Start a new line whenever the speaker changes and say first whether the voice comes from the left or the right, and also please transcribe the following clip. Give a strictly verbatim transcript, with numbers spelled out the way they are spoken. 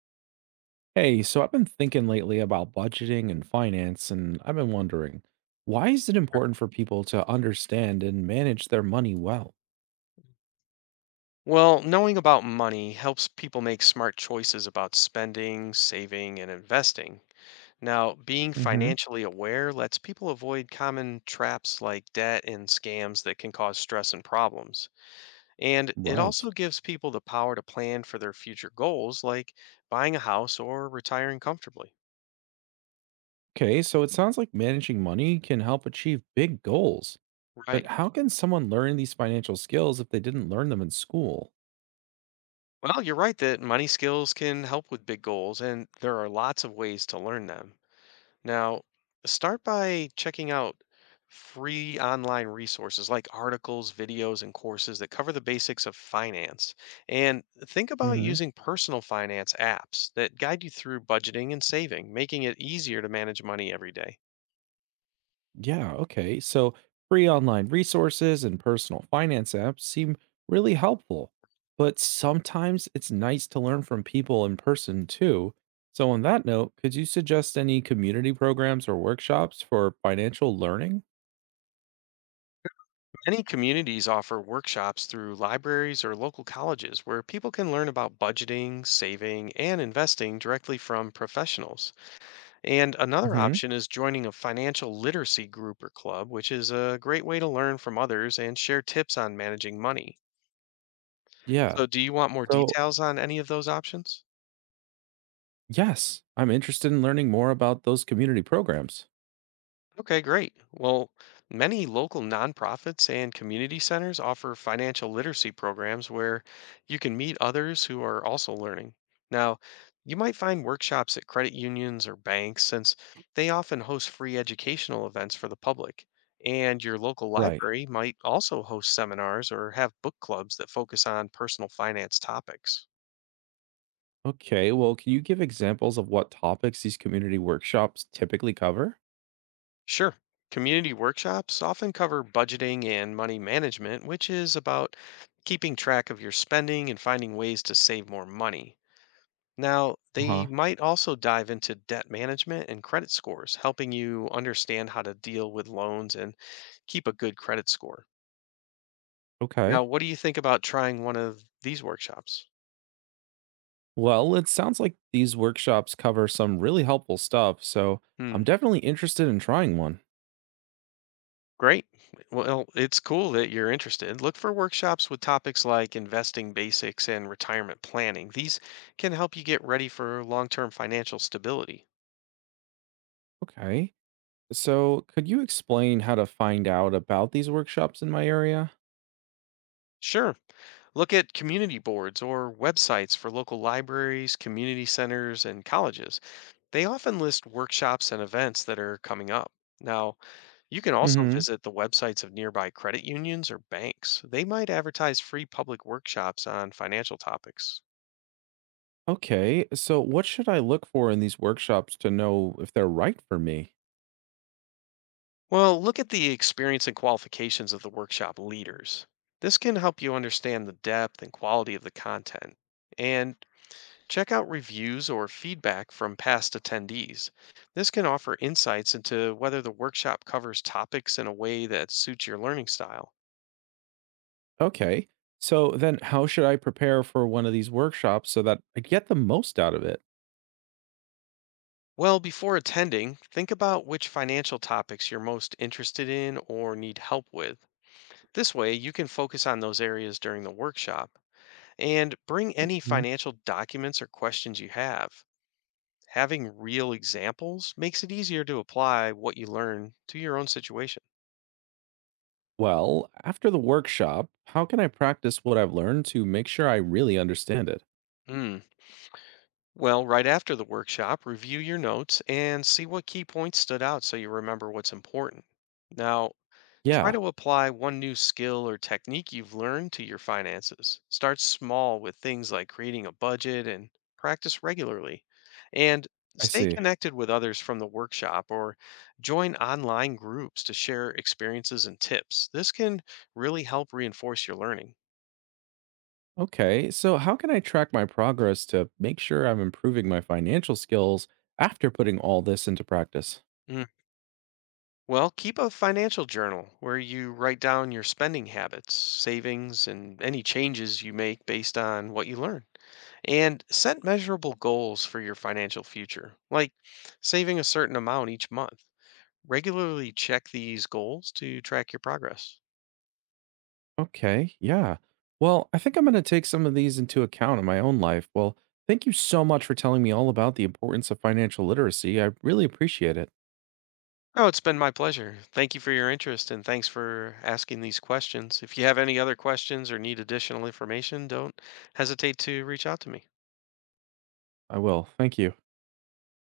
right: Hey, so I've been thinking lately about budgeting and finance, and I've been wondering, why is it
left: Sure.
right: important for people to understand and manage their money well?
left: Well, knowing about money helps people make smart choices about spending, saving, and investing. Now, being
right: Hmm.
left: financially aware lets people avoid common traps like debt and scams that can cause stress and problems. And it
right: Right.
left: also gives people the power to plan for their future goals, like buying a house or retiring comfortably.
right: Okay, so it sounds like managing money can help achieve big goals, but
left: Right.
right: how can someone learn these financial skills if they didn't learn them in school?
left: Well, you're right that money skills can help with big goals, and there are lots of ways to learn them. Now, start by checking out free online resources like articles, videos, and courses that cover the basics of finance. And think about using personal finance apps that guide you through budgeting and saving, making it easier to manage money every day.
right: Yeah, okay. So free online resources and personal finance apps seem really helpful, but sometimes it's nice to learn from people in person too. So, on that note, could you suggest any community programs or workshops for financial learning?
left: Many communities offer workshops through libraries or local colleges where people can learn about budgeting, saving, and investing directly from professionals. And another
right: Hmm.
left: option is joining a financial literacy group or club, which is a great way to learn from others and share tips on managing money.
right: Yeah.
left: So, do you want more
right: So,
left: details on any of those options?
right: yes, I'm interested in learning more about those community programs.
left: Okay, great. Well, many local nonprofits and community centers offer financial literacy programs where you can meet others who are also learning. Now, you might find workshops at credit unions or banks since they often host free educational events for the public. And your local
right: Right.
left: library might also host seminars or have book clubs that focus on personal finance topics.
right: Okay. Well, can you give examples of what topics these community workshops typically cover?
left: Sure. Community workshops often cover budgeting and money management, which is about keeping track of your spending and finding ways to save more money. Now,
right: Uh huh.
left: they might also dive into debt management and credit scores, helping you understand how to deal with loans and keep a good credit score. Now,
right: Okay.
left: what do you think about trying one of these workshops?
right: Well, it sounds like these workshops cover some really helpful stuff, so
left: Hmm.
right: I'm definitely interested in trying one.
left: Great. Well, it's cool that you're interested. Look for workshops with topics like investing basics and retirement planning. These can help you get ready for long term financial stability.
right: Okay. So, could you explain how to find out about these workshops in my area?
left: Sure. Look at community boards or websites for local libraries, community centers, and colleges. They often list workshops and events that are coming up. Now, you can also
right: Mhm.
left: visit the websites of nearby credit unions or banks. They might advertise free public workshops on financial topics.
right: Okay. So, what should I look for in these workshops to know if they're right for me?
left: Well, look at the experience and qualifications of the workshop leaders. This can help you understand the depth and quality of the content. And check out reviews or feedback from past attendees. This can offer insights into whether the workshop covers topics in a way that suits your learning style.
right: Okay. So, then how should I prepare for one of these workshops so that I get the most out of it?
left: Well, before attending, think about which financial topics you're most interested in or need help with. This way, you can focus on those areas during the workshop and bring any
right: Mhm.
left: financial documents or questions you have. Having real examples makes it easier to apply what you learn to your own situation.
right: Well, after the workshop, how can I practice what I've learned to make sure I really understand it?
left: Mm. Well, right after the workshop, review your notes and see what key points stood out so you remember what's important. Now, try
right: Yeah,
left: to apply one new skill or technique you've learned to your finances. Start small with things like creating a budget and practice regularly. And
right: I
left: stay
right: see.
left: connected with others from the workshop or join online groups to share experiences and tips. This can really help reinforce your learning.
right: Okay, so how can I track my progress to make sure I'm improving my financial skills after putting all this into practice?
left: Well, keep a financial journal where you write down your spending habits, savings, and any changes you make based on what you learn. And set measurable goals for your financial future, like saving a certain amount each month. Regularly check these goals to track your progress.
right: Okay, yeah. Well, I think I'm going to take some of these into account in my own life. Well, thank you so much for telling me all about the importance of financial literacy. I really appreciate it.
left: Oh, it's been my pleasure. Thank you for your interest and thanks for asking these questions. If you have any other questions or need additional information, don't hesitate to reach out to me.
right: I will. Thank you.